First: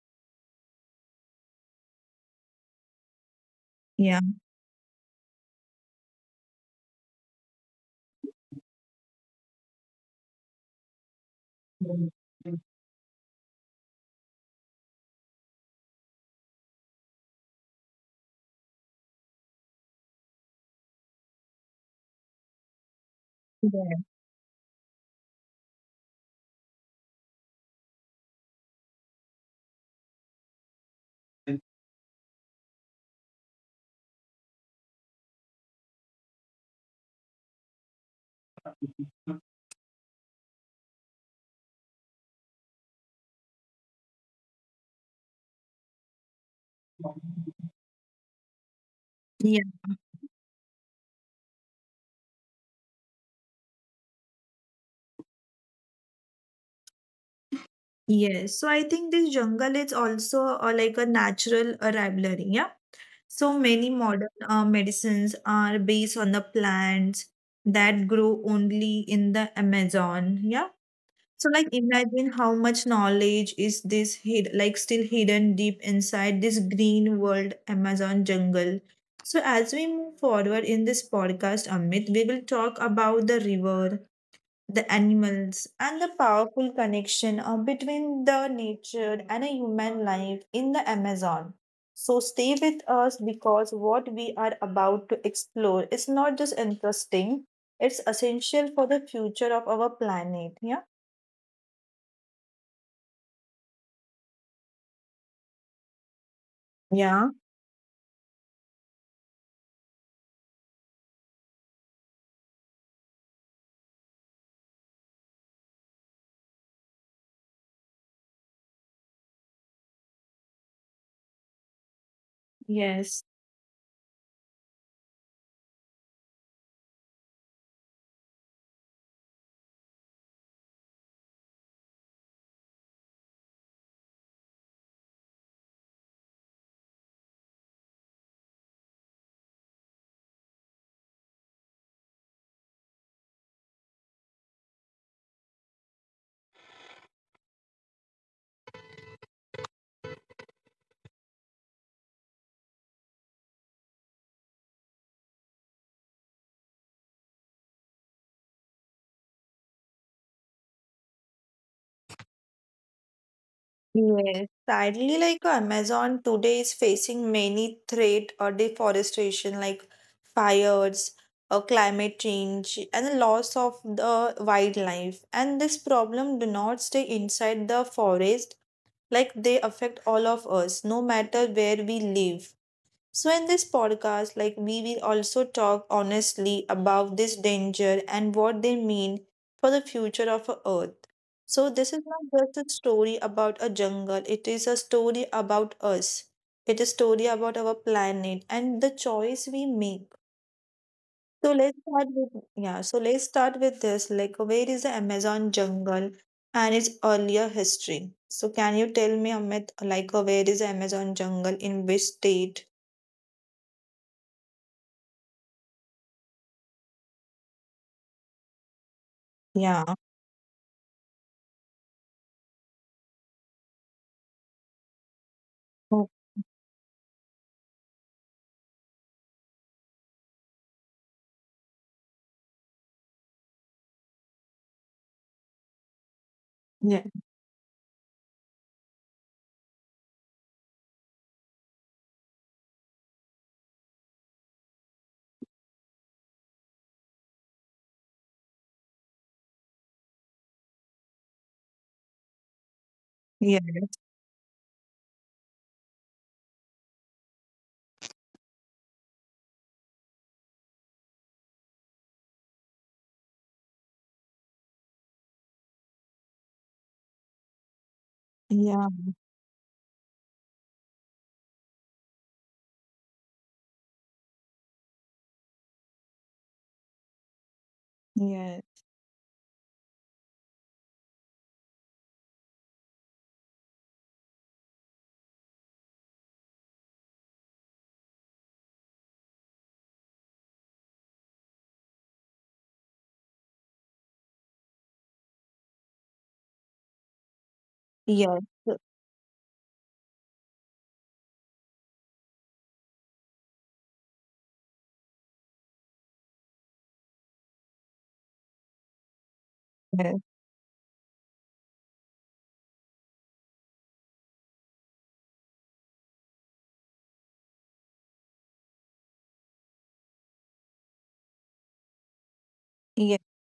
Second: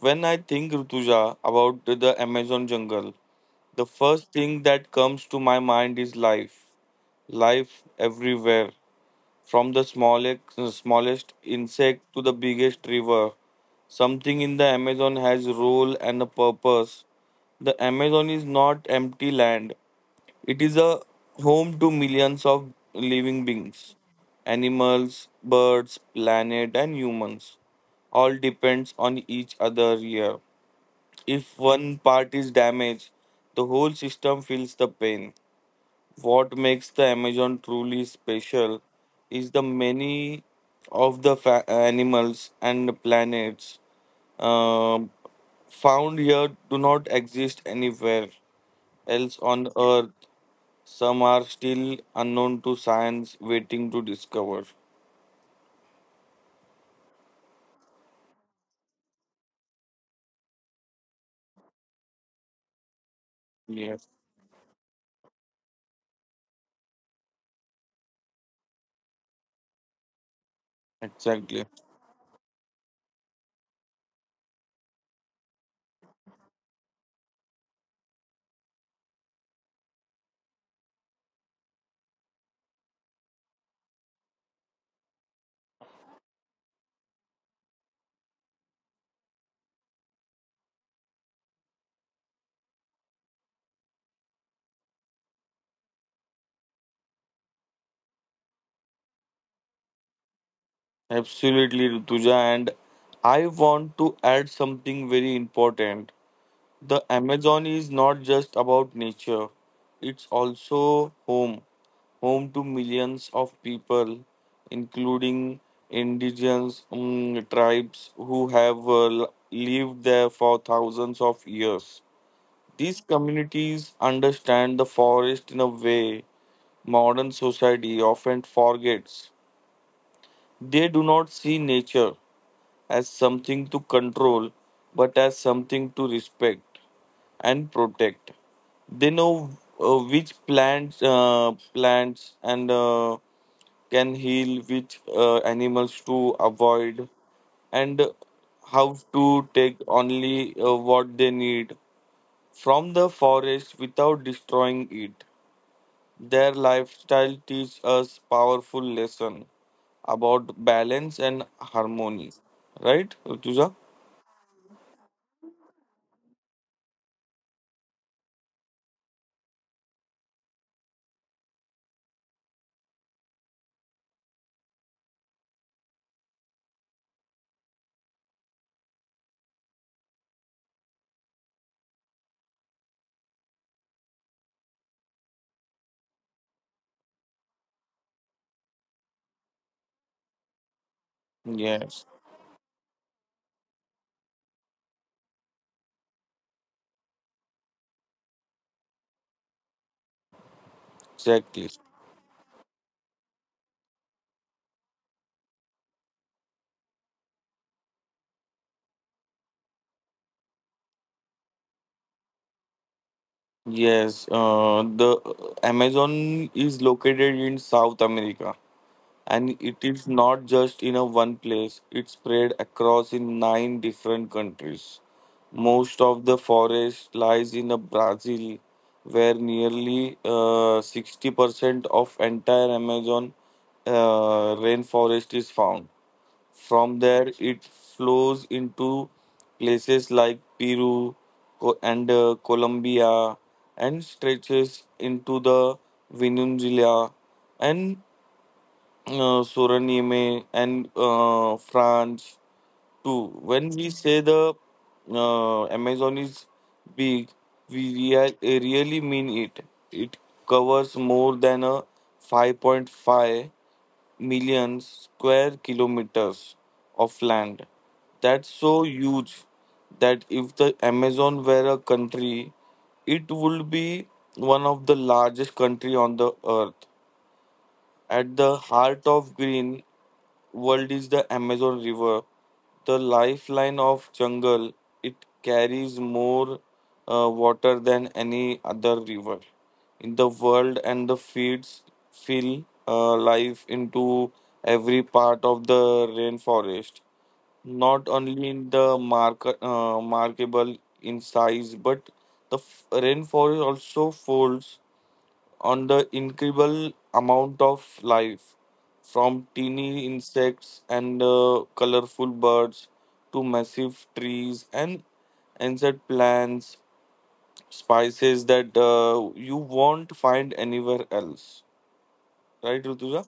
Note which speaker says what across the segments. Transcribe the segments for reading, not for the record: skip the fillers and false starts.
Speaker 1: When I think Rutuja about the Amazon jungle, the
Speaker 2: Yeah.
Speaker 1: first thing that comes to my mind is life. Life everywhere, from the smallest insect to the biggest river. Something in the Amazon has role and a purpose. The Amazon is not empty land. It is a home to millions of living
Speaker 2: Yeah.
Speaker 1: beings, animals, birds, planet, and humans. All depends on each other here. If one part is damaged, the whole system feels the pain. What makes the Amazon truly special is the many of the animals and the planets um found here do not exist anywhere else
Speaker 2: Yeah.
Speaker 1: on Earth. Some are still unknown to science, waiting to discover.
Speaker 2: Yes. So I think this jungle is also like a natural rivalry. Yeah. So many
Speaker 1: Yes,
Speaker 2: modern medicines are based on the plants that grow only in the Amazon. Yeah. So like
Speaker 1: exactly.
Speaker 2: imagine how much knowledge is this hid like still hidden deep inside this green world Amazon jungle. So as we move forward in this podcast, Amit, we will talk about the river, the animals and the powerful connection between the nature and a human life in the Amazon. So stay with us because what we are about to explore is not just interesting, it's essential for the future of our planet. Yeah.
Speaker 1: Absolutely, Rutuja. And I want to add something very important. The
Speaker 2: Yeah.
Speaker 1: Amazon is not just about nature, it's also home. Home to millions of people, including indigenous tribes who have lived there for thousands of years. These
Speaker 2: Yes.
Speaker 1: communities understand the forest in a way modern society often forgets. They do not see nature as something to control, but as something to respect and protect. They know which plants and can heal, which animals to avoid, and how to take only what they need from the forest without destroying it. Their lifestyle teaches us powerful lesson about balance and harmony. Right, Rutuja?
Speaker 2: Yes, sadly, like Amazon today is facing many threat or deforestation, like fires, or climate change, and the loss of the wildlife. And this problem do not stay inside the forest, like they affect all of us, no matter where we live. So, in this podcast, like we will also talk honestly about this danger and what they mean for the future of our Earth. So, this is
Speaker 1: Yes,
Speaker 2: not just a story about a jungle, it is a story about us. It is a story about our planet and the choice we make. So
Speaker 1: exactly.
Speaker 2: let's start with this. Like where is the Amazon jungle and its earlier history? So can you tell me, Amit, like where is the Amazon jungle in which state?
Speaker 1: Yes, the Amazon is located in South America, and
Speaker 2: Yeah.
Speaker 1: it is not just in a one place. It's spread across in nine different countries. Most of the forest lies in a Brazil, where nearly 60% of entire Amazon rainforest is found.
Speaker 2: Yeah,
Speaker 1: From there it flows into places like Peru, Co- and Colombia, and stretches into the Venezuela and Suranime and France too.
Speaker 2: yeah,
Speaker 1: When we say the Amazon is big, we really mean it. It covers more than a 5.5 million square kilometers of land. That's
Speaker 2: yeah,
Speaker 1: so huge that if the Amazon were a country, it would be one of the largest country on the earth. At
Speaker 2: yeah,
Speaker 1: the heart of green world is the Amazon River, the lifeline of jungle. It carries more water than any other river in the world, and the feeds fill life into every part of the rainforest, not
Speaker 2: yeah,
Speaker 1: only
Speaker 2: so-
Speaker 1: in the markable in size, but the rainforest also folds on the incredible amount of life, from
Speaker 2: yeah.
Speaker 1: teeny insects and colorful birds to massive trees and insect plants spices that you won't find anywhere else. Right,
Speaker 2: Yeah.
Speaker 1: Rutuja?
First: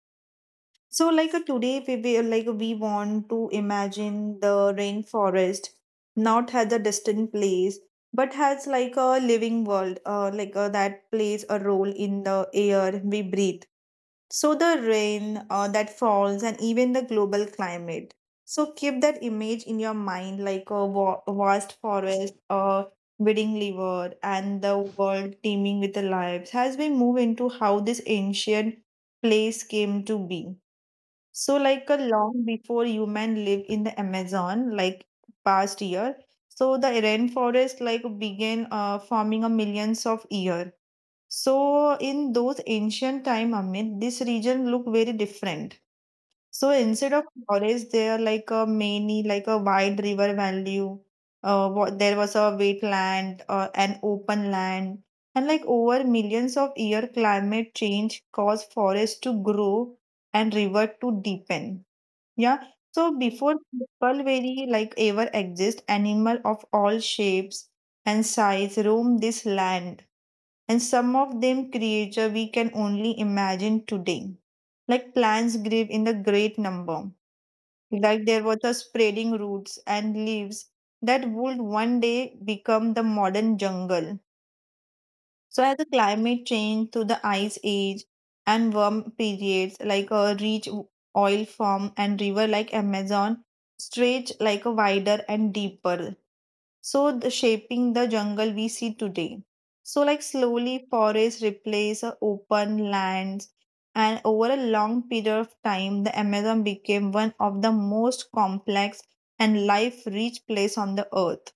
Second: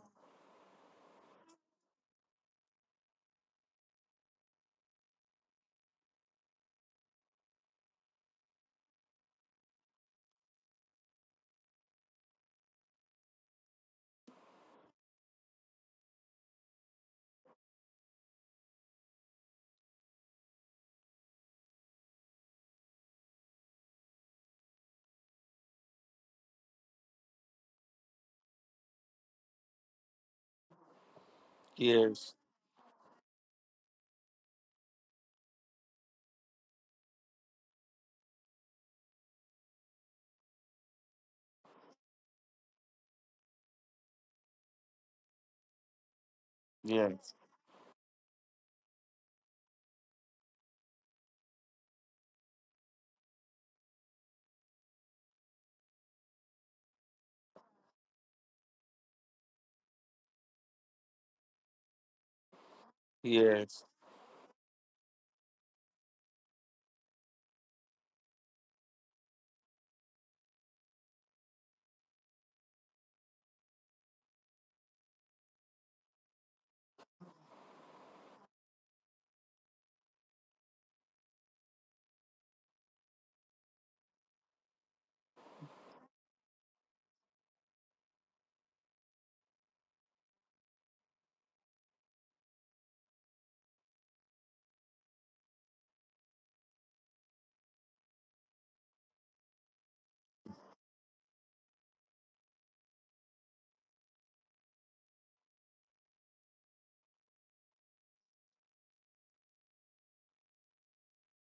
Speaker 2: So, like today, like we want to imagine the rainforest not as a distant place, but has like a living world, that plays a role in the air we breathe. So the rain that falls and even the global climate. So keep that image in your mind like a vast forest, a budding liver, and the world teeming with the lives as we move into how this ancient place came to be. So like a
Speaker 1: yes
Speaker 2: long before human lived in the Amazon, like past year. So the rainforest like began forming a millions of year so in those ancient time, Amit, this region looked very different. So instead of
Speaker 1: yes
Speaker 2: forest, there are like a many, like a wide river valley. There was a wetland, an open land, and like over millions of year, climate change caused forests to grow and river to deepen. Yeah. So before
Speaker 1: yes
Speaker 2: people very like ever exist, animal of all shapes and size roam this land and some of them creature we can only imagine today, like plants grave in the great number, like there was a spreading roots and leaves that would one day become the modern jungle. So as the climate changed to the ice age and warm periods, like a rich oil form and river like amazon stretch like a wider and deeper, so the shaping the jungle we see today. So, like slowly, forests replace open lands, and over a long period of time, the Amazon became one of the most complex and life-rich place on the earth.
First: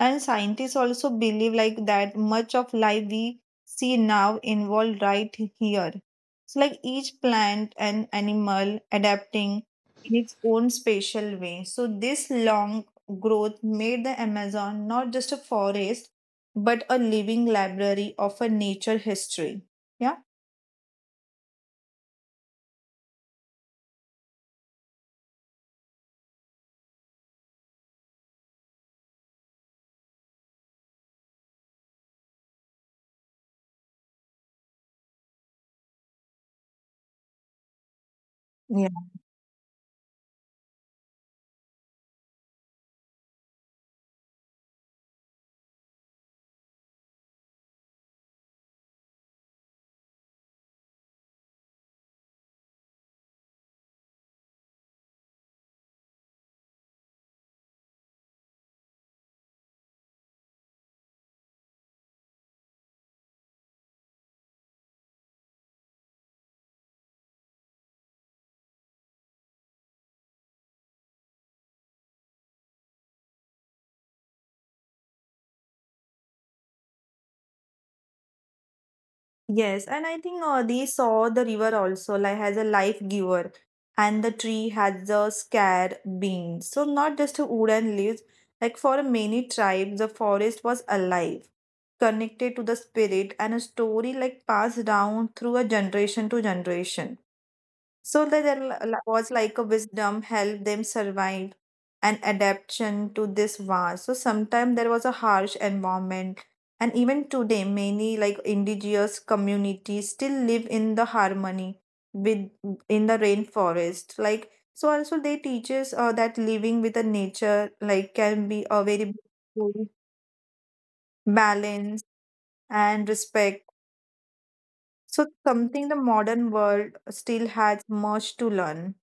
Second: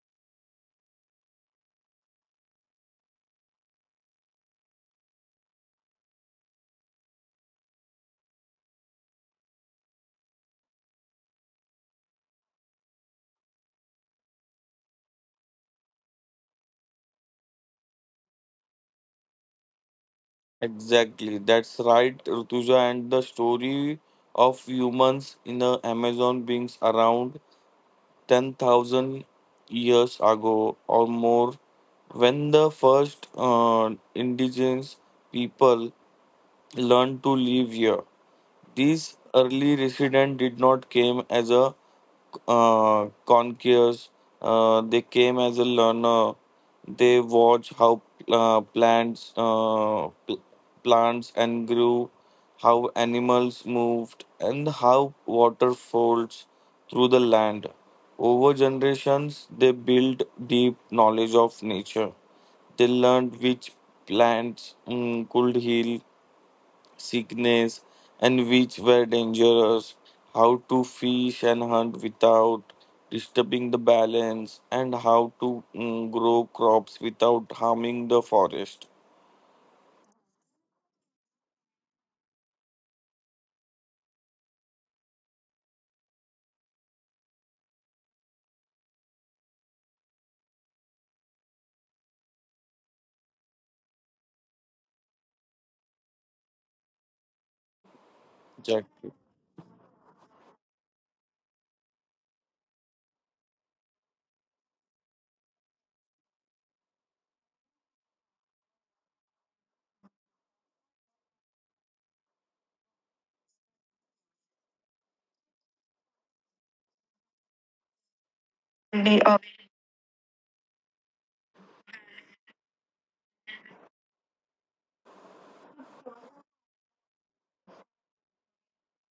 Speaker 2: And scientists also believe like that much of life we see now involved right here. So like each plant and animal adapting in its own special way. So this long growth made the Amazon not just a forest, but a living library of a nature history. Yeah.
Speaker 1: exactly. That's right, Rutuja. And the story of humans in the Amazon beings around 10,000 years ago or more, when the first indigenous people learned to live here. These early residents did not came as a conquerors. They came as a learner. They watch how uh, plants uh, pl- plants and grew, how animals moved, and how water folds through the land. Over generations, they built deep knowledge of nature. They learned which plants could heal sickness, and which were dangerous, how to fish and hunt without disturbing the balance, and how to grow crops without harming the forest.
Speaker 2: Yes, and I think they saw the river also like as a life giver, and the tree has a scarred being. So not just a wooden leaves. Like for many tribes, the forest was alive, connected to the spirit, and a story like passed down through a generation to generation. So that
Speaker 1: Exactly.
Speaker 2: there was like a wisdom help them survive and adaptation to this war. So sometimes there was a harsh environment. And even today, many like indigenous communities still live in the harmony with in the rainforest. Like so also they teaches that living with the nature like can be a very beautiful balance and respect. So something the modern world still has much to learn.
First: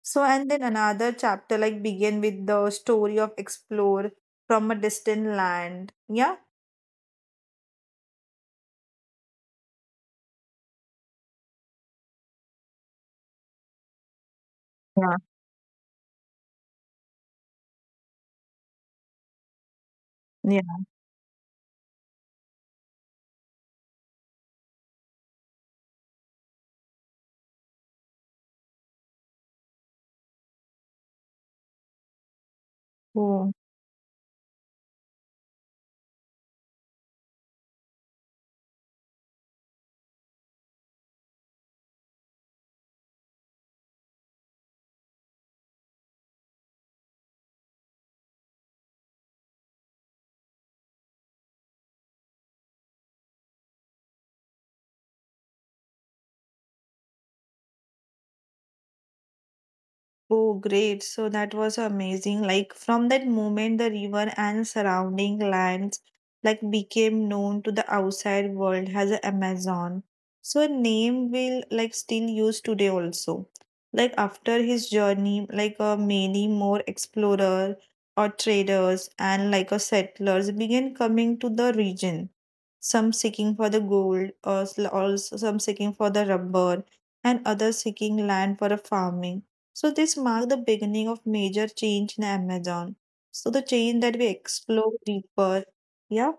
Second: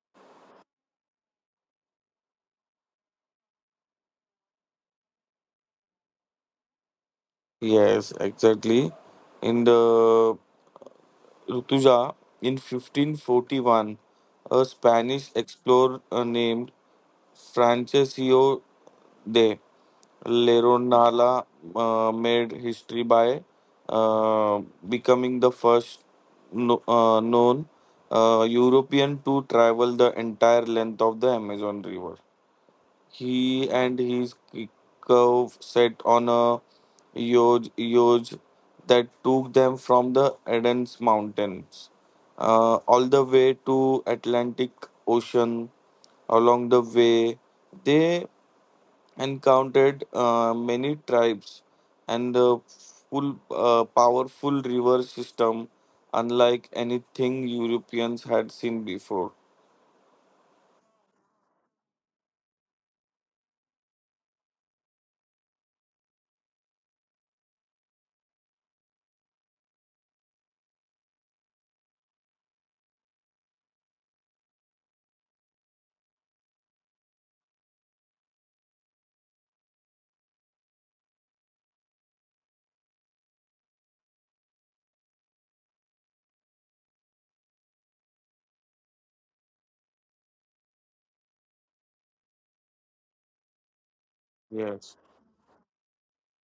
Speaker 2: So, and then another chapter like begin with the story of explore from a distant land. Yeah.
Speaker 1: Yes, exactly. In the Rutuja, in 1541, a
Speaker 2: Yeah.
Speaker 1: Spanish explorer named Francisco day.
Speaker 2: Yeah.
Speaker 1: Leronala made history by uh, becoming the first no, known European to travel the entire length of the Amazon River.
Speaker 2: Oh.
Speaker 1: He and his curve set on a Yoj that took them from the Eden's mountains all the way to Atlantic Ocean. Along the way, they and counted many tribes and the full powerful river system, unlike anything Europeans had seen before.
Speaker 2: Oh, great. So that was amazing. Like from that moment, the river and surrounding lands like became known to the outside world as the Amazon. So a name will like still used today also. Like after his journey, like many more explorer or traders and like settlers began coming to the region. Some seeking for the gold, or also some seeking for the rubber, and others seeking land for a farming, so this marked the beginning of major change in Amazon. So the change that we
Speaker 1: Yes,
Speaker 2: explore deeper. Yeah.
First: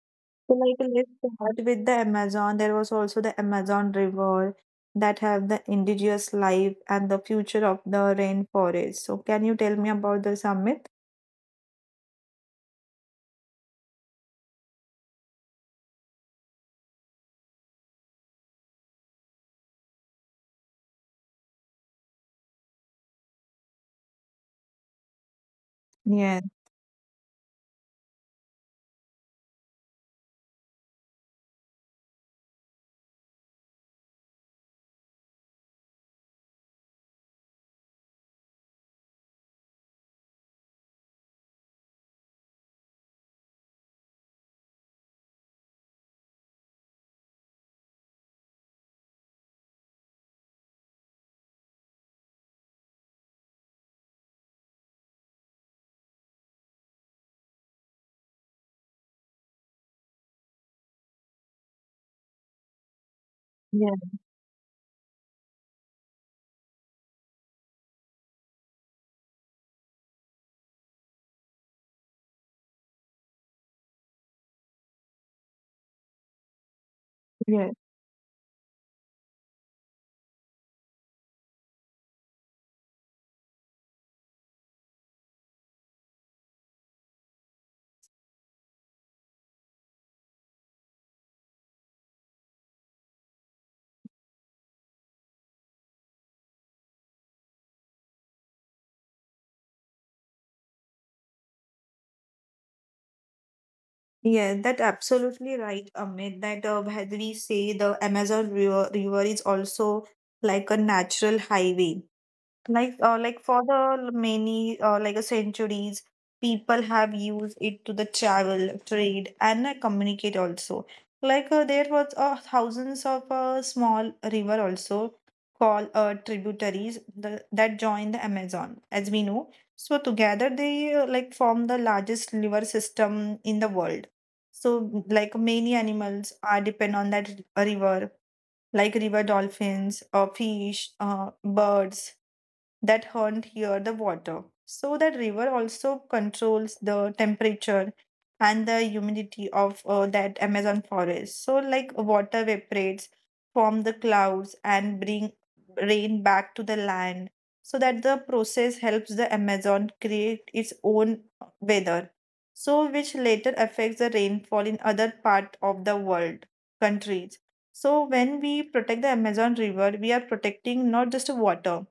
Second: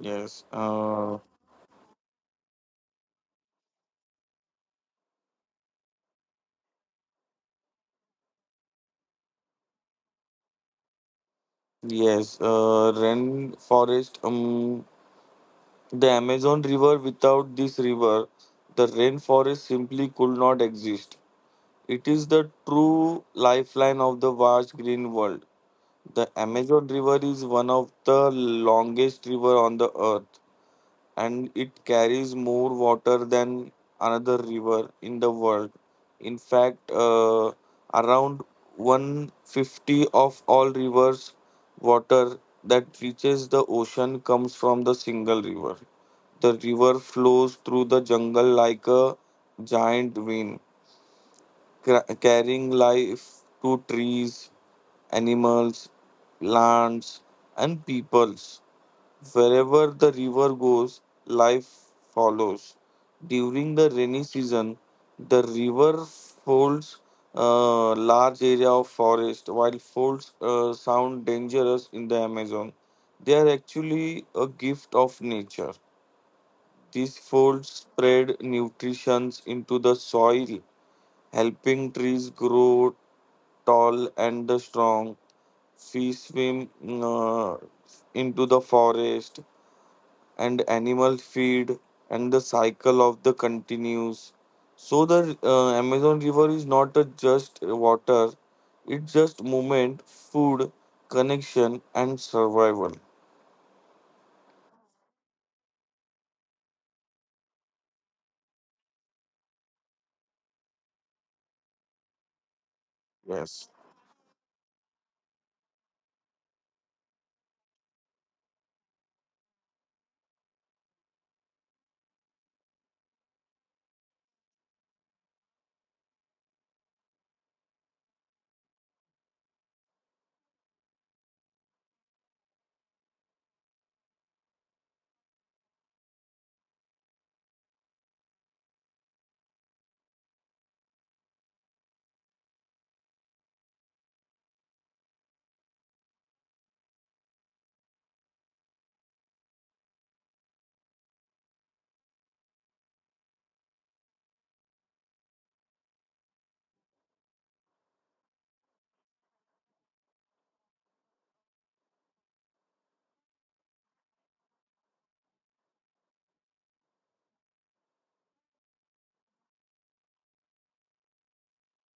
Speaker 1: yes,
Speaker 2: So like let's
Speaker 1: uh,
Speaker 2: start with the Amazon. There was also the Amazon River that have the indigenous life and the future of the rainforest. So can you tell me about the summit?
Speaker 1: yes. Rainforest. The Amazon River. Without this river, the rainforest simply could not exist. It is the true lifeline of the vast green world. The
Speaker 2: Yeah,
Speaker 1: Amazon River is one of the longest river on the earth, and it carries more water than another river in the world. In fact, around 150 of all rivers' water that reaches the ocean comes from the single river. The river flows through the jungle like a giant vein, carrying life to trees, animals, plants, and peoples. Wherever the river goes, life follows. During the
Speaker 2: yeah,
Speaker 1: rainy season, the river folds a large area of forest, while folds sound dangerous in the Amazon. They are actually a gift of nature. These folds
Speaker 2: yeah.
Speaker 1: spread nutrition into the soil, helping trees grow tall and strong. Fish swim into the forest, and animal feed and the cycle of the continues. So the Amazon river is not a just water, it's just movement, food, connection, and survival.
Speaker 2: Yeah, that absolutely right, Amit. That as we say, the river is also like a natural highway. Like
Speaker 1: Yes.
Speaker 2: for the many, like a centuries, people have used it to the travel, trade, and communicate also. Like there was thousands of small river also called tributaries the, that join the Amazon, as we know. So together they like form the largest river system in the world. So like many animals are depend on that river, like river dolphins, fish, birds that hunt here the water. So that river also controls the temperature and the humidity of that Amazon forest. So like water evaporates from the clouds and bring rain back to the land. So that the process helps the Amazon create its own weather. So which later affects the rainfall in other part of the world countries. So when we protect the Amazon river, we are protecting not just water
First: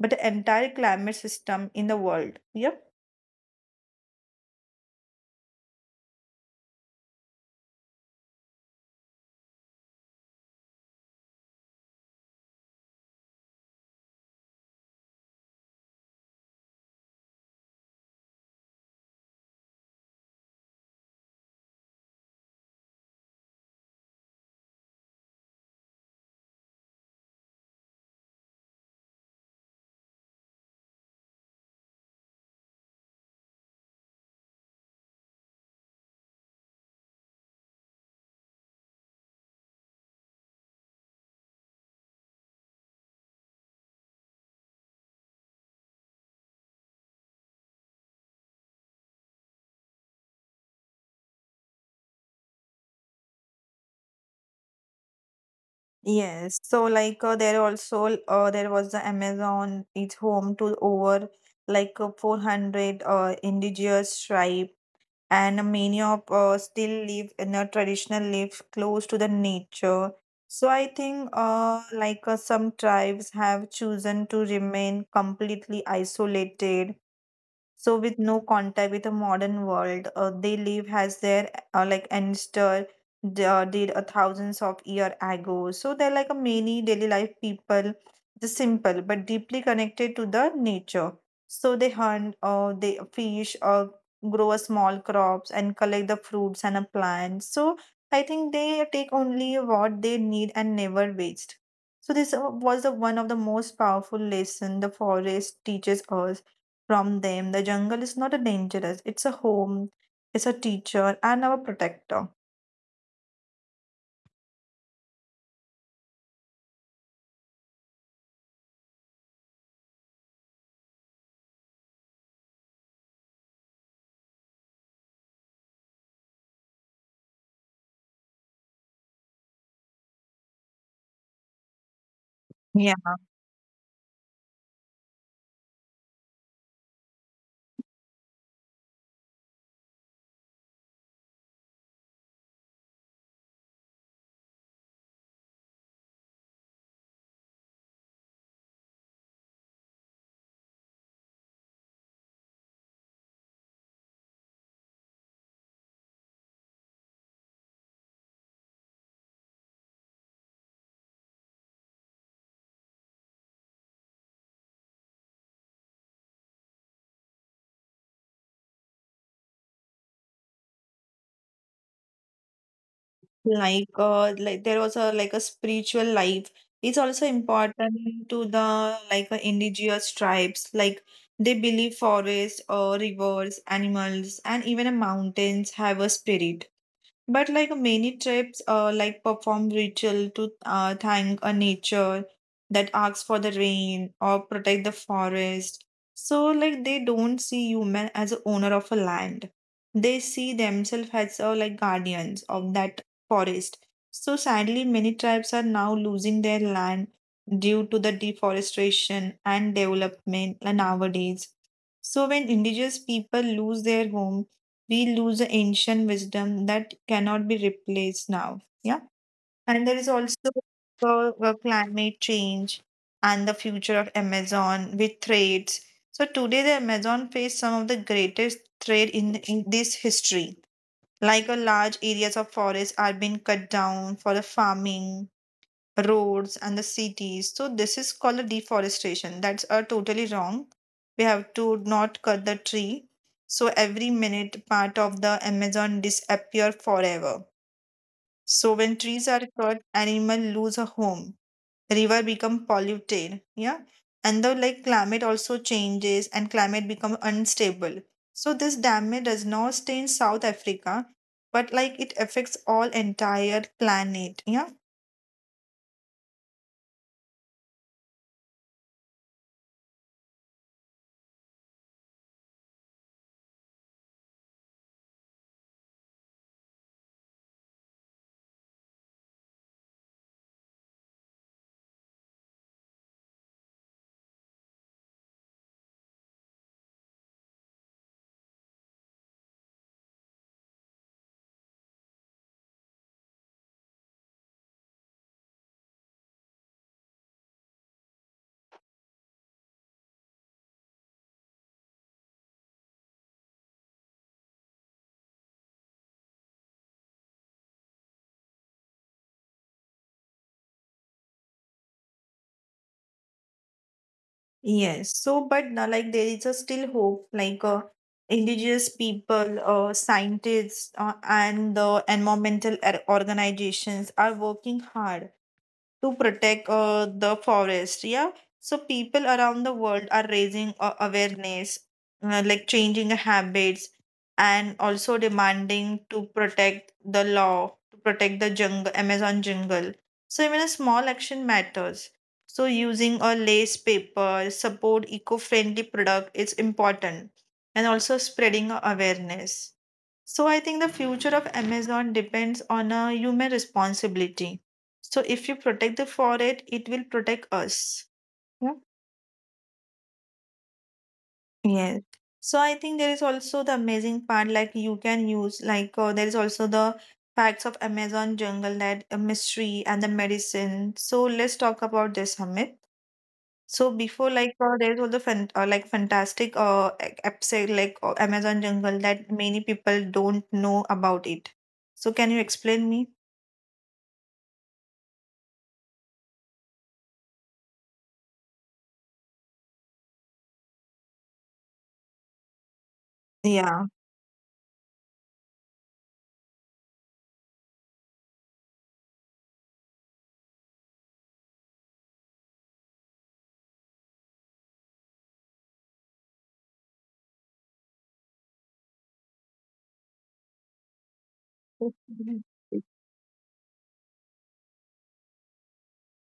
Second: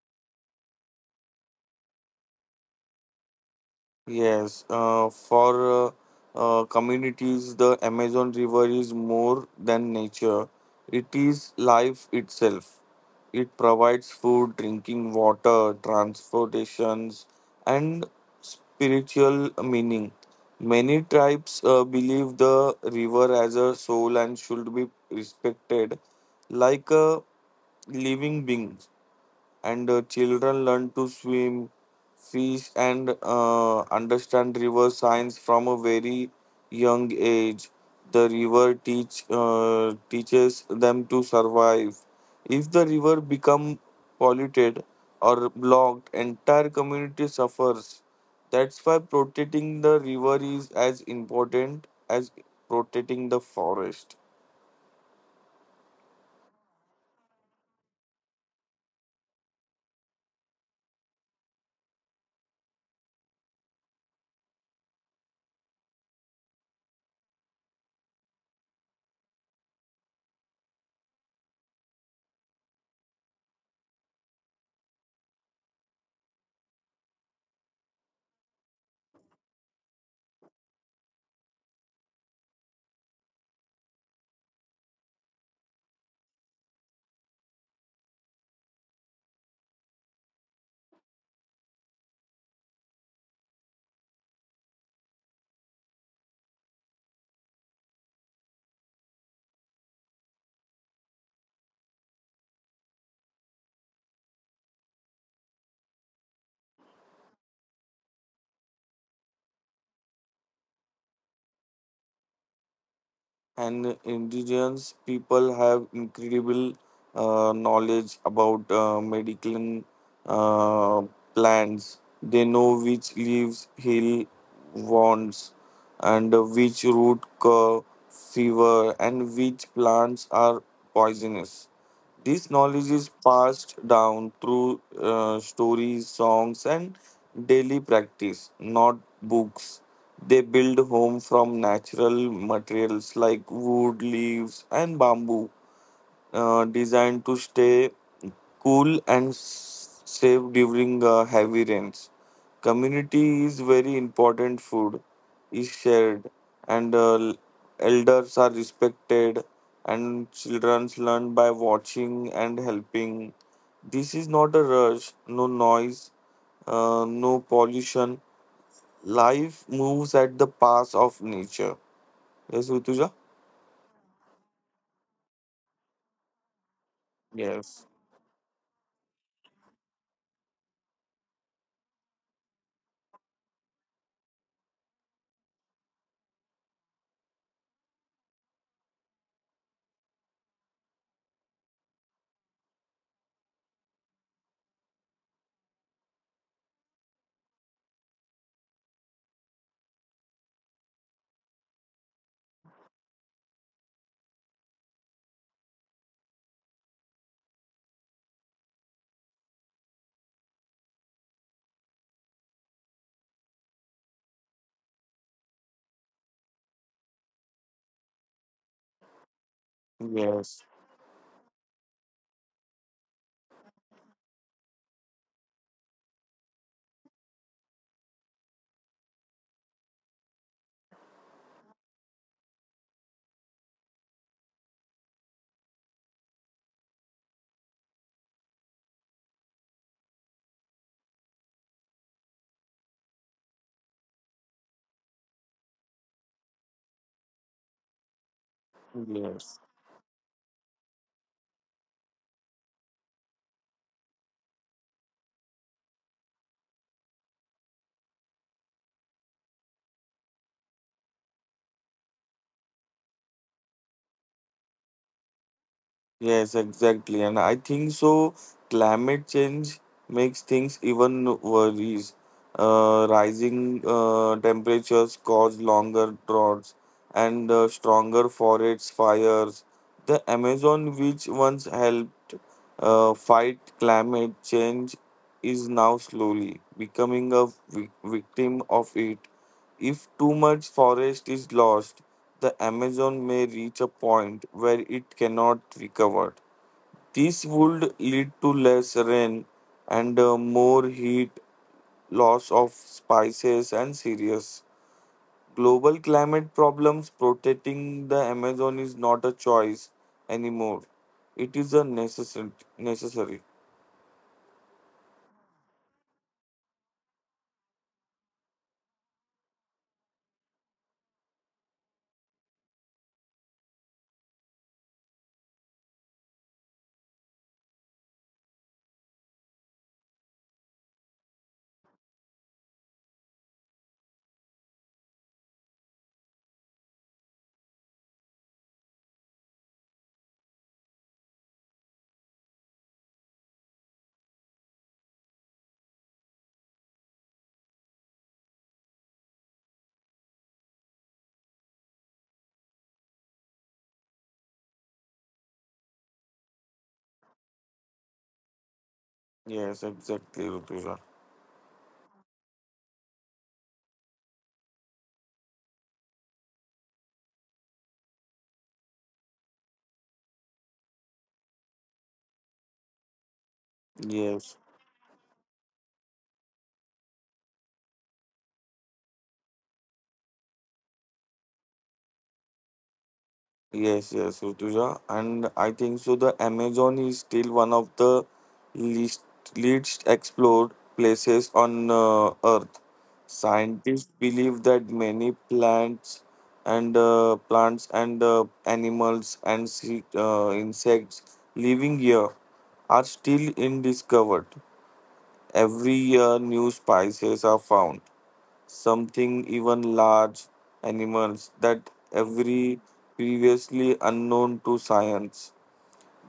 Speaker 2: but the entire climate system in the world. Yep.
Speaker 1: Yes, for communities, the Amazon River is more than nature. It is life itself. It provides food, drinking water, transportations, and spiritual meaning. Many tribes believe the river as a soul and should be respected like a living being. And children learn to swim, fish, and understand river science from a very young age. The river teach teaches them to survive. If the river become polluted or blocked, entire community suffers. That's why protecting the river is as important as protecting the forest.
Speaker 2: Yes, so like there was the Amazon, it's home to over 400 indigenous tribe and many of still live in a traditional life close to the nature. So I think some tribes have chosen to remain completely isolated, so with no contact with the modern world they live as their like ancestor did a thousands of year ago. So they're like a many daily life people, the simple but deeply connected to the nature. So they hunt, they fish, grow a small crops and collect the fruits and a plants. So I think they take only what they need and never waste. So this was the one of the most powerful lesson the forest teaches us from them. The jungle is not a dangerous, it's a home, it's a teacher, and our protector.
Speaker 1: And indigenous people have incredible knowledge about medical uh, plants. They know which leaves heal wounds, and which root cure fever, and which plants are poisonous.
Speaker 2: Yeah.
Speaker 1: This knowledge is passed down through stories, songs, and daily practice, not books. They build home from natural materials like wood, leaves, and bamboo, designed to stay cool and safe during heavy rains. Community is very important. Food is shared, and elders are respected, and children learn by watching and helping. This is not a rush, no noise, no pollution. Life moves at the pace of nature. Yes, Rituja?
Speaker 2: Like there was a like a spiritual life. It's also
Speaker 1: Yes,
Speaker 2: important to the like indigenous tribes. Like they believe forests or rivers, animals, and even a mountains have a spirit. But like many tribes, like perform ritual to thank a nature that asks for the rain or protect the forest. So like they don't see human as a owner of a land. They see themselves as like guardians of that forest. So sadly, many tribes are now losing their land due to the deforestation and development nowadays. So when indigenous people lose their home, we lose the ancient wisdom that cannot be replaced now. Yeah. And there is also
Speaker 1: yes,
Speaker 2: climate change and the future of Amazon with trades. So today, the Amazon face some of the greatest trade in this history. Like a large areas of forest are being cut down for the farming, roads and the cities. So this is called a deforestation. That's totally wrong. We have to not cut the tree. So every minute, part of the Amazon disappear forever. So when trees are
Speaker 1: yes.
Speaker 2: cut, animal lose a home. River become polluted. Yeah, and the like climate also changes and climate become unstable. So this damage does not stay in South Africa, but like it affects all entire planet. Yeah.
Speaker 1: Yes, exactly. And I think so climate change makes things even worse. Rising temperatures cause longer droughts and stronger forest fires. The Amazon, which once helped fight climate change, is now slowly becoming a victim of it. If too much forest is lost, the Amazon may reach a point where it cannot recover. This would lead to less rain and more heat, loss of spices, and serious global climate problems. Protecting the Amazon is not a choice anymore, it is a necessary.
Speaker 2: Yes. So, but now, like there is a still hope, like indigenous people, scientists, and the environmental organizations are working hard to protect the forest. Yeah. So people around the world are raising awareness, like changing habits, and also demanding to protect the law, to protect the jungle, Amazon jungle. So even a small action matters. So using a lace paper, support eco-friendly product is important, and also spreading awareness. So I think the future of Amazon depends on a human responsibility, so if you protect the forest, it will protect us. Yeah.
Speaker 1: Yes, exactly, Rutuja.
Speaker 2: Yes. So I think there is also the amazing part, like you can use, like there is also the facts of Amazon jungle, that mystery and the medicine. So let's talk about this, Amit. So before, like
Speaker 1: Yes.
Speaker 2: there is all the like fantastic episode, like Amazon jungle that many people don't know about it. So can you explain me?
Speaker 1: Yes, Rutuja, and I think so the Amazon is still one of the least least explored places on Earth.
Speaker 2: Yeah.
Speaker 1: Scientists believe that many plants and animals and insects living here are still undiscovered. Every year, new species are found, something even large animals that every previously unknown to science.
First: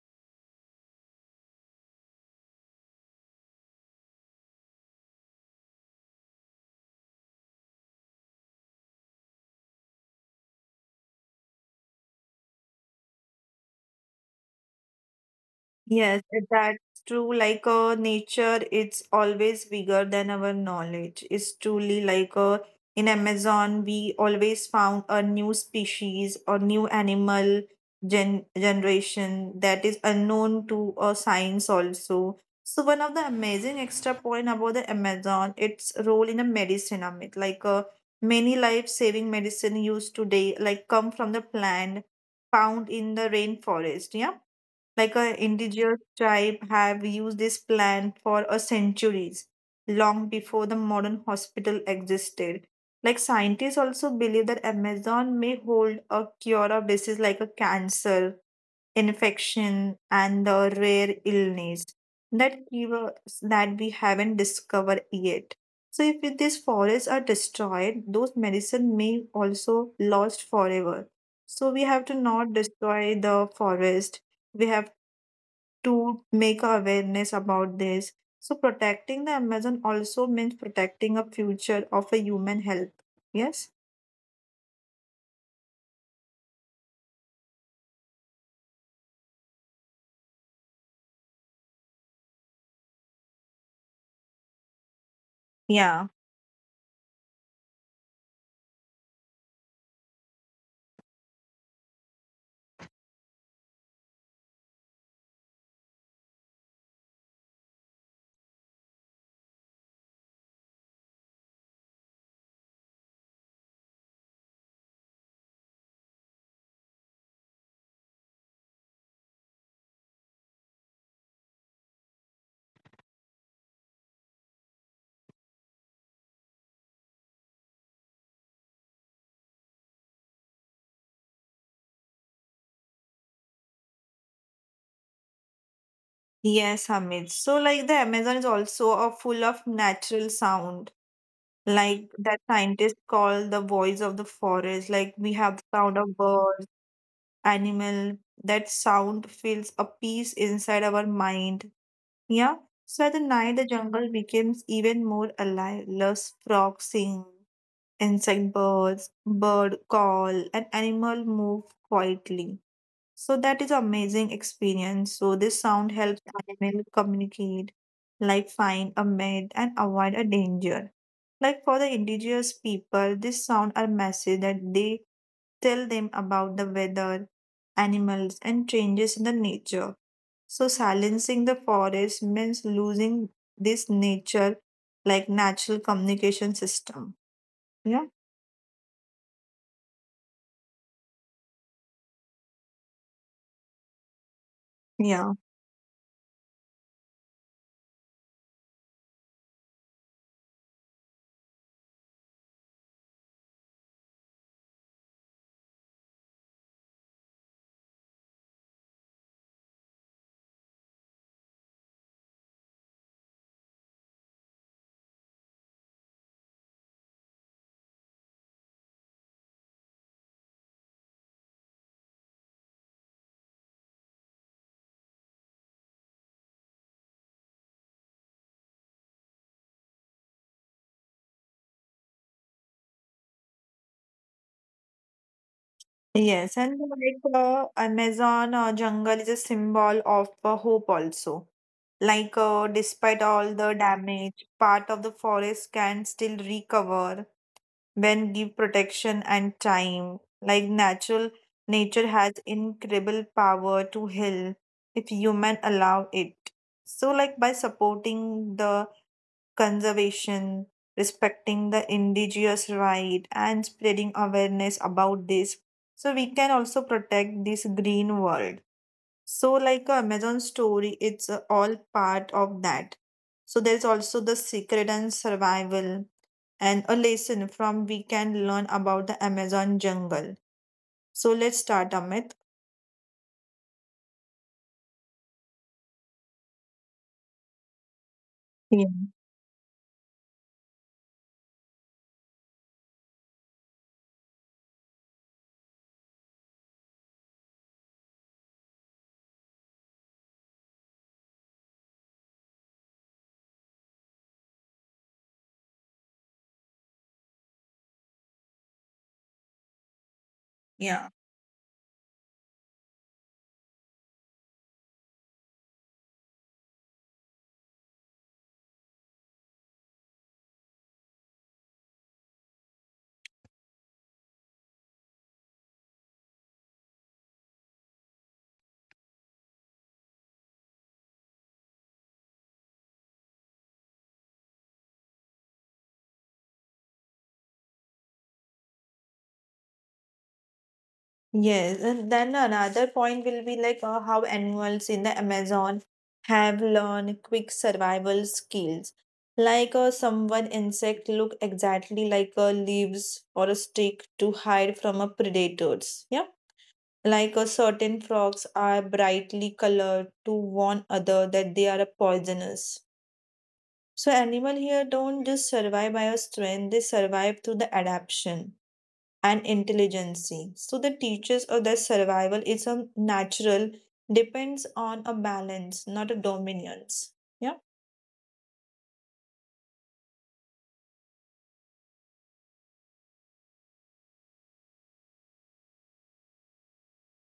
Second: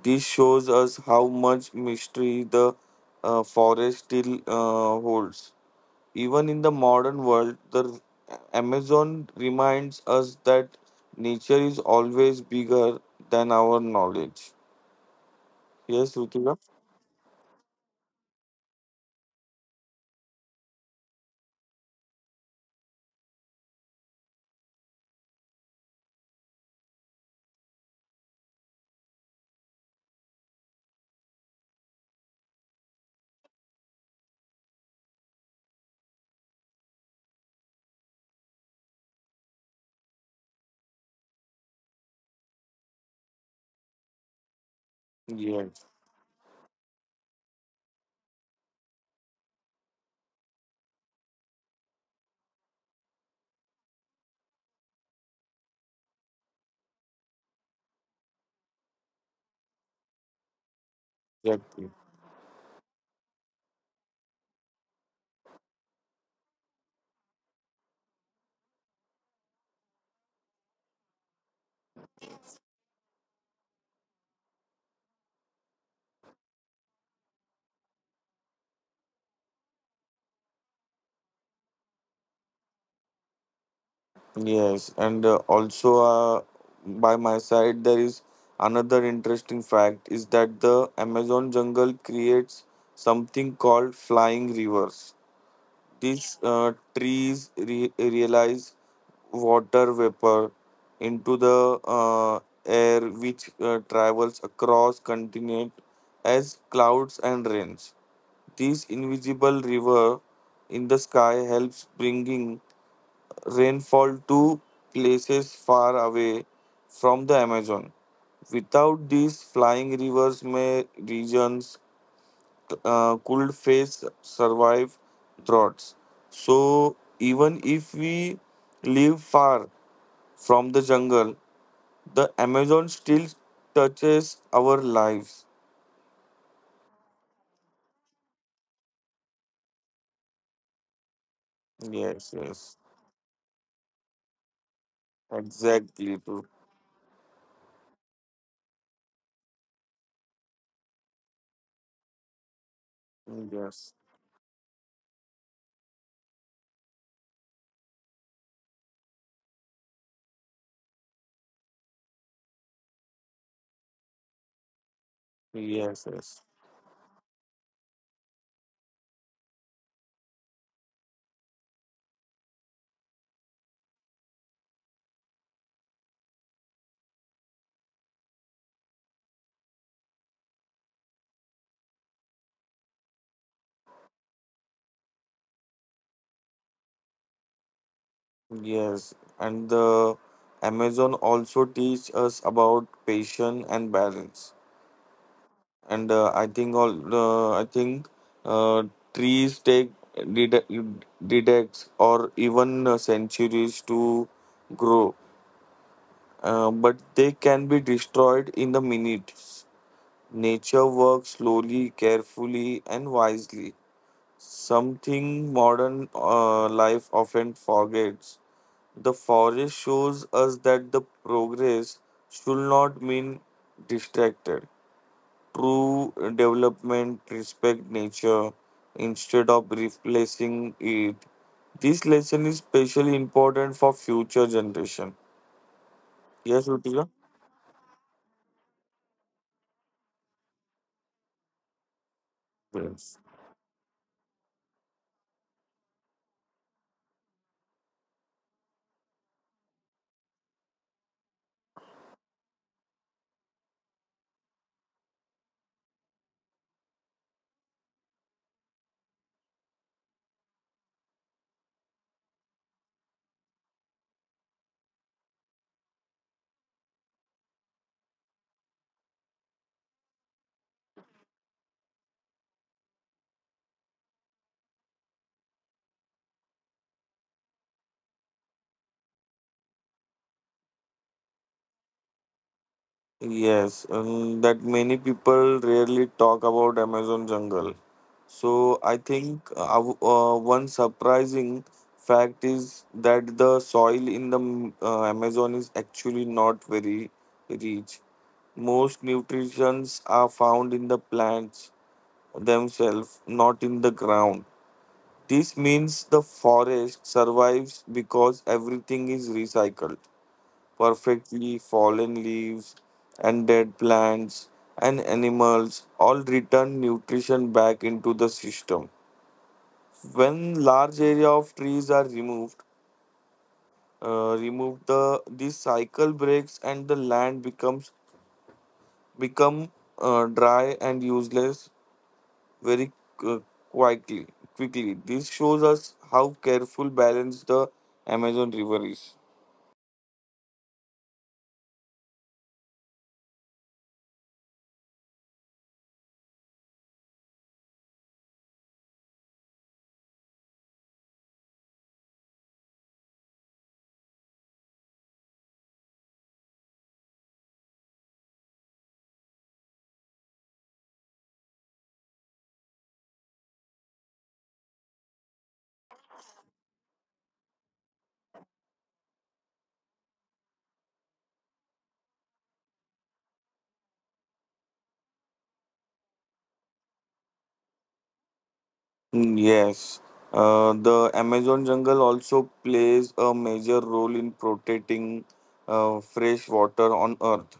Speaker 1: This shows us how much mystery the forest still holds. Even in the modern world, the Amazon reminds us that nature is always bigger than our knowledge. Yes,
Speaker 2: Yes,
Speaker 1: Rutika?
Speaker 2: that's true. Like nature, it's always bigger than our knowledge. It's truly like in Amazon, we always found a new species or new animal generation that is unknown to science also. So one of the amazing extra point about the Amazon, its role in a medicine, Amit. Like many life-saving medicine used today, like come from the plant found in the rainforest. Yeah, like a
Speaker 1: Yes,
Speaker 2: indigenous tribe have used this plant for a centuries, long before the modern hospital existed. Like scientists also believe that Amazon may hold a cure of disease like a cancer, infection, and the rare illness,
Speaker 1: exactly.
Speaker 2: that cures that we haven't discovered yet. So if these forests are destroyed, those medicine may also lost forever. So we have to not destroy the forest. We have to make awareness about this. So protecting the Amazon also means protecting a future of a human health. Yes?
Speaker 1: Yes, and also By my side, there is another interesting fact is that the Amazon jungle creates something called flying rivers.
Speaker 2: Yeah.
Speaker 1: These trees realize water vapor into the air, which travels across continent as clouds and rains. This invisible river in the sky helps bringing rainfall to places far away from the Amazon. Without these flying rivers, may regions could face survive droughts. So even if we live far from the jungle, the Amazon still touches our lives.
Speaker 2: Yes, Hamid. So like the Amazon is also a full of natural sound, like
Speaker 1: Yes,
Speaker 2: that
Speaker 1: yes,
Speaker 2: scientists call the voice of the forest. Like we have the sound
Speaker 1: exactly.
Speaker 2: of
Speaker 1: True.
Speaker 2: birds, animal. That sound feels a peace inside our mind. Yeah. So at the night, the
Speaker 1: Yes,
Speaker 2: jungle becomes even more alive. Less frogs sing, insect birds, bird call, and animal move quietly. So that is amazing experience. So this sound
Speaker 1: yes,
Speaker 2: helps
Speaker 1: yes.
Speaker 2: animal communicate, like find a mate and avoid a danger. Like for the indigenous people, this sound are message that they tell them about the weather, animals, and changes in the nature. So silencing the forest means losing this nature, like natural communication system. Yeah.
Speaker 1: Yes, and the Amazon also teach us about patience and balance.
Speaker 2: Yeah.
Speaker 1: And I think all I think uh, Trees take decades or even centuries to grow, but they can be destroyed in the minutes. Nature works slowly, carefully, and wisely. Something modern life often forgets. The forest shows us that the progress should not mean distracted. True development respect nature instead of replacing it. This lesson is especially important for future generation.
Speaker 2: Yes,
Speaker 1: Yes,
Speaker 2: and
Speaker 1: Rutika?
Speaker 2: like Amazon jungle is a symbol of hope also. Like
Speaker 1: Yes.
Speaker 2: despite all the damage, part of the forest can still recover when give protection and time. Like natural nature has incredible power to heal if human allow it. So like by supporting the conservation, respecting the indigenous right, and spreading awareness about this. So we can also protect this green world. So like a Amazon story, it's all part of that. So there's also the secret and survival and a lesson from we can learn about the Amazon jungle. So let's start, Amit.
Speaker 1: Yes, and that many people rarely talk about Amazon jungle. So I think one surprising fact is that the soil in the Amazon is actually not very rich. Most nutrients are found in the plants themselves, not in the ground. This means the forest survives because everything is recycled
Speaker 2: Yeah.
Speaker 1: perfectly, fallen leaves, and dead plants and animals all return nutrition back into the system. When large area of trees are removed, removed the this cycle breaks and the land becomes become dry and useless very uh, quickly. Quickly, this shows us how careful balanced the Amazon River is.
Speaker 2: Yes, and then another point will be like how animals in the Amazon have learned quick survival skills. Like some one insect look exactly like a leaves or a stick to hide from a predators. Yeah, like certain frogs are brightly colored to warn other that they are a poisonous. So animal here don't just survive by a strength; they survive through the adaptation and intelligence. So the teachers of their survival is a natural, depends on a balance, not a dominance. Yeah.
Speaker 1: Yes, the Amazon jungle also plays a major role in protecting fresh water on Earth.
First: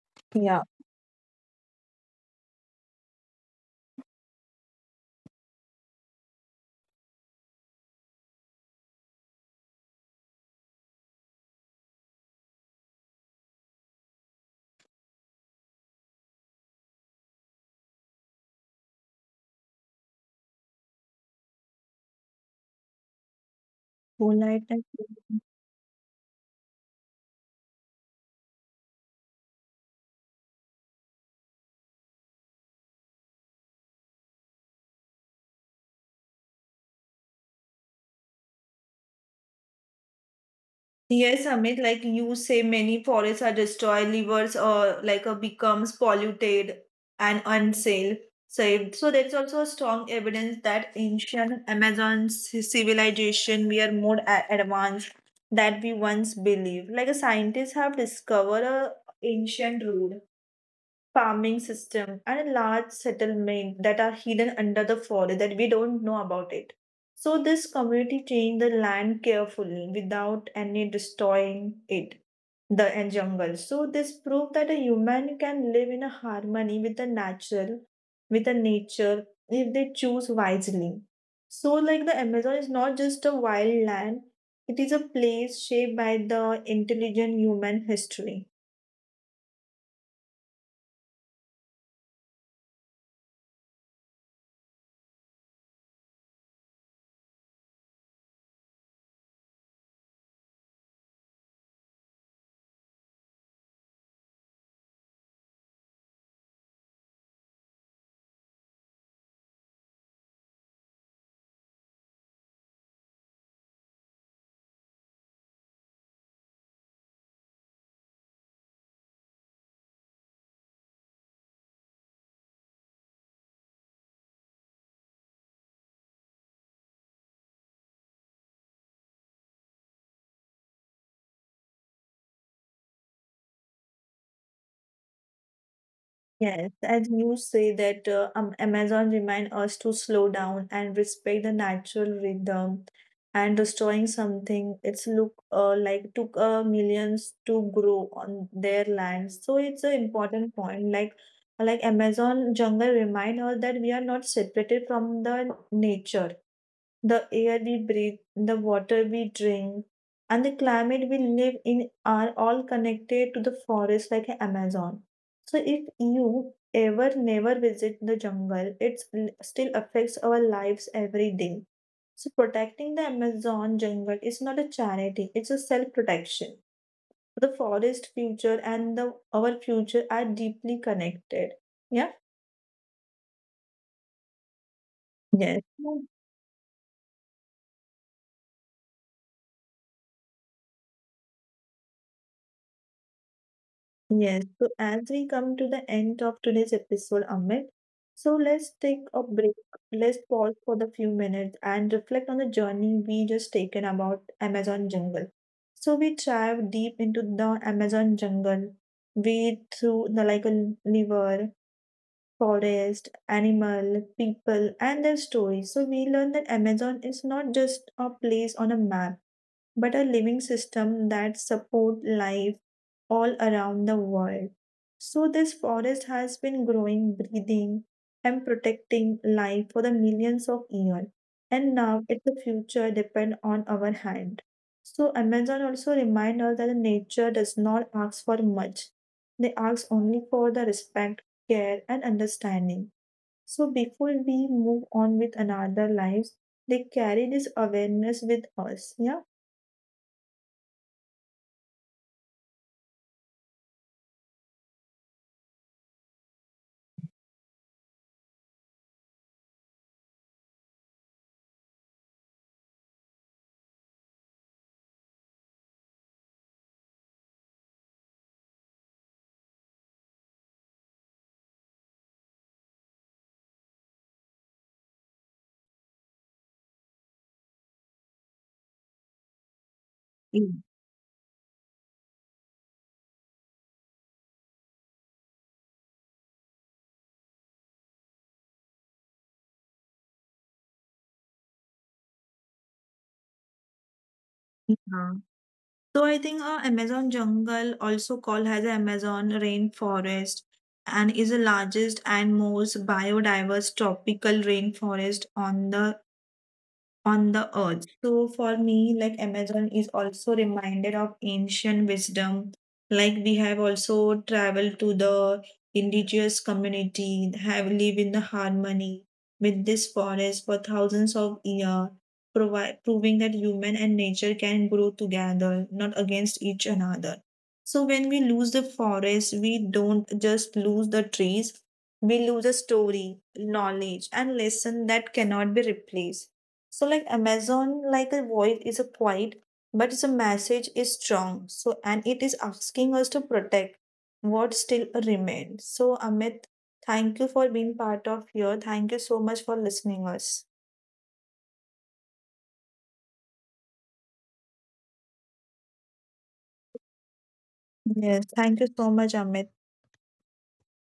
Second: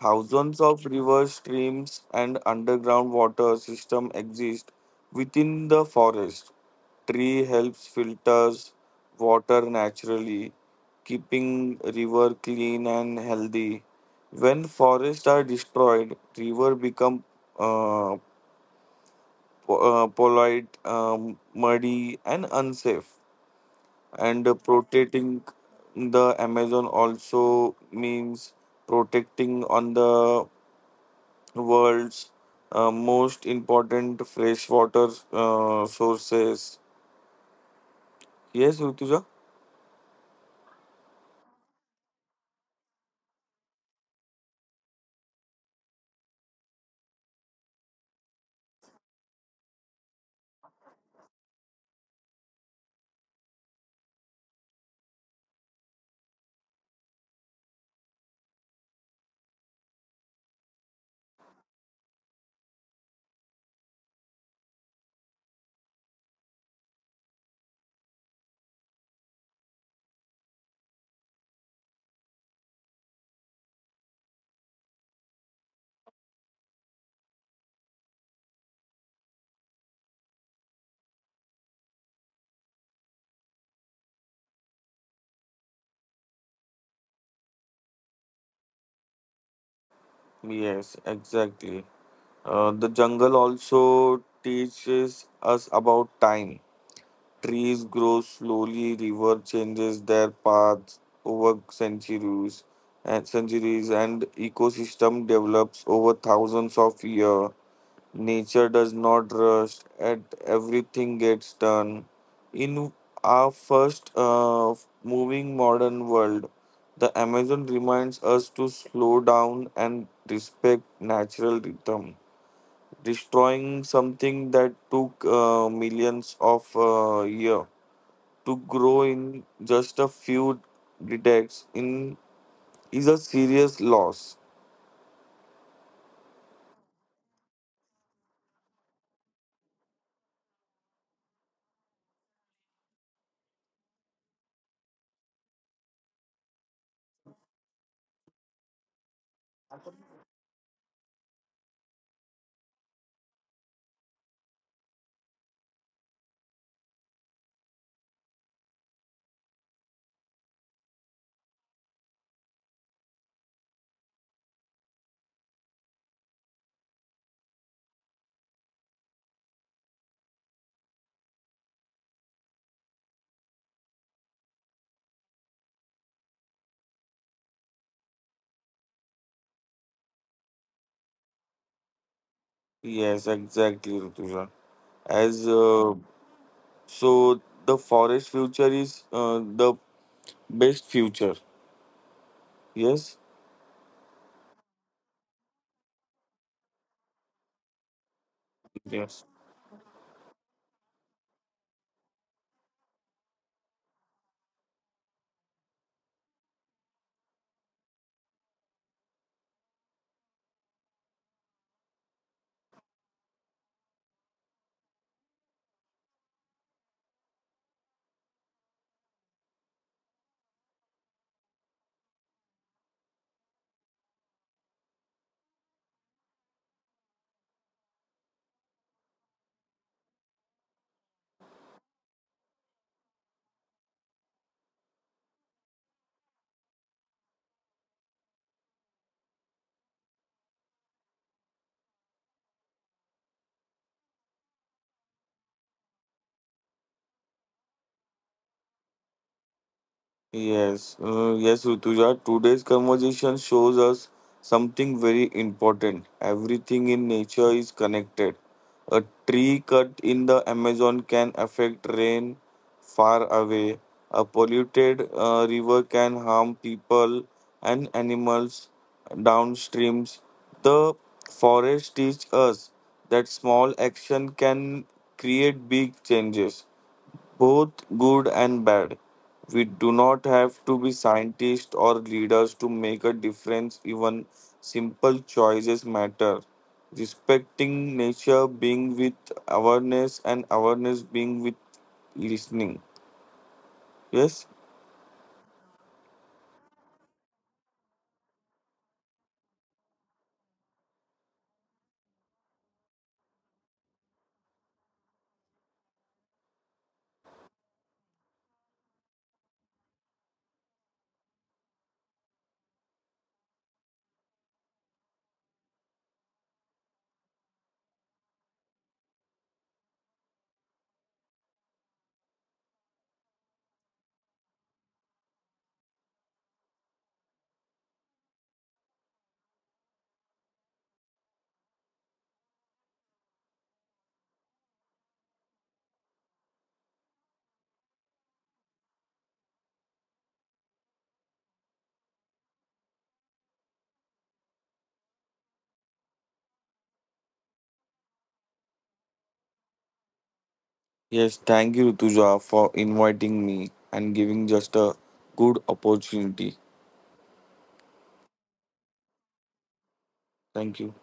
Speaker 1: Thousands
Speaker 2: Yeah,
Speaker 1: of rivers, streams, and underground water system exist within the forest. Tree helps filters water naturally, keeping river clean and healthy. When forests are destroyed, river become uh, polite, muddy, and unsafe.
Speaker 2: whole
Speaker 1: And
Speaker 2: night. I think.
Speaker 1: protecting the Amazon also means protecting on the world's most important freshwater sources. Yes, Rutuja?
Speaker 2: Yes, Amit, like you say, many forests are destroyed, rivers or like becomes polluted and unsafe. So, there is also strong evidence that ancient Amazon civilization we are more advanced that we once believed. Like a scientists have discovered a ancient road, farming system, and a large settlement that are hidden under the forest that we don't know about it. So this community changed the land carefully without any destroying it, the and jungle. So this proved that a human can live in a harmony with the natural, with the nature if they choose wisely. So like the Amazon is not just a wild land, it is a place shaped by the intelligent human history.
Speaker 1: Yes, exactly. The jungle also teaches us about time. Trees grow slowly, river changes their paths over centuries and centuries, and ecosystem develops over thousands of years. Nature does not rush and everything gets done. In our first moving modern world, the Amazon reminds us to slow down and respect natural rhythm. Destroying something that took millions of years to grow in just a few decades in is a serious loss.
Speaker 2: Yes, as you say that Amazon remind us to slow down and respect the natural rhythm and destroying something it's look like took millions to grow on their land. So it's an important point, like Amazon jungle remind us that we are not separated from the nature. The air we breathe, the water we drink, and the climate we live in are all connected to the forest like Amazon, so if you ever never visit the jungle, it still affects our lives every day. So protecting the Amazon jungle is not a charity, it's a self-protection. The forest future and the our future are deeply connected. Yeah.
Speaker 1: Yes, exactly, Rutuja. As
Speaker 2: Yes.
Speaker 1: So, the forest future is the best future. Yes.
Speaker 2: Yes, so as we come to the end of today's episode, Amit, so let's take
Speaker 1: Yes.
Speaker 2: a break. Let's pause for the few minutes and reflect on the journey we just taken about Amazon jungle. So we dive deep into the Amazon jungle. We through the like a river, forest, animal, people, and their stories. So we learn that Amazon is not just a place on a map but a living system that support life all around the world. So this forest has been growing, breathing, and protecting life for the millions of years. And now it's the future depend on our hand. So Amazon also remind us that nature does not ask for much. They ask only for the respect, care, and understanding. So before we move on with another lives, they carry this awareness with us. Yeah.
Speaker 1: Yes, Rutuja. Today's conversation shows us something very important. Everything in nature is connected. A tree cut in the Amazon can affect rain far away. A polluted river can harm people and animals downstreams. The forest teach us that small action can create big changes, both good and bad. We do not have to be scientists or leaders to make a difference, even simple choices matter. Respecting nature, being with awareness, and awareness being with listening. Yes?
Speaker 2: Yeah. So I think Amazon jungle, also called as Amazon rainforest, and is the largest and most biodiverse tropical rainforest on the earth. So for me, like Amazon is also reminded of ancient wisdom. Like we have also traveled to the indigenous community, have lived in the harmony with this forest for thousands of years, proving that human and nature can grow together, not against each another. So when we lose the forest, we don't just lose the trees, we lose a story, knowledge, and lesson that cannot be replaced. So like Amazon, like a voice is a quiet, but the message is strong. So and it is asking us to protect what still remains. So Amit, thank you for being part of here. Thank you so much for listening us.
Speaker 1: Yes, thank you, Tuja, for inviting me and giving just a good opportunity.
Speaker 2: Yes, thank you so much, Amit.
Speaker 1: Thank you.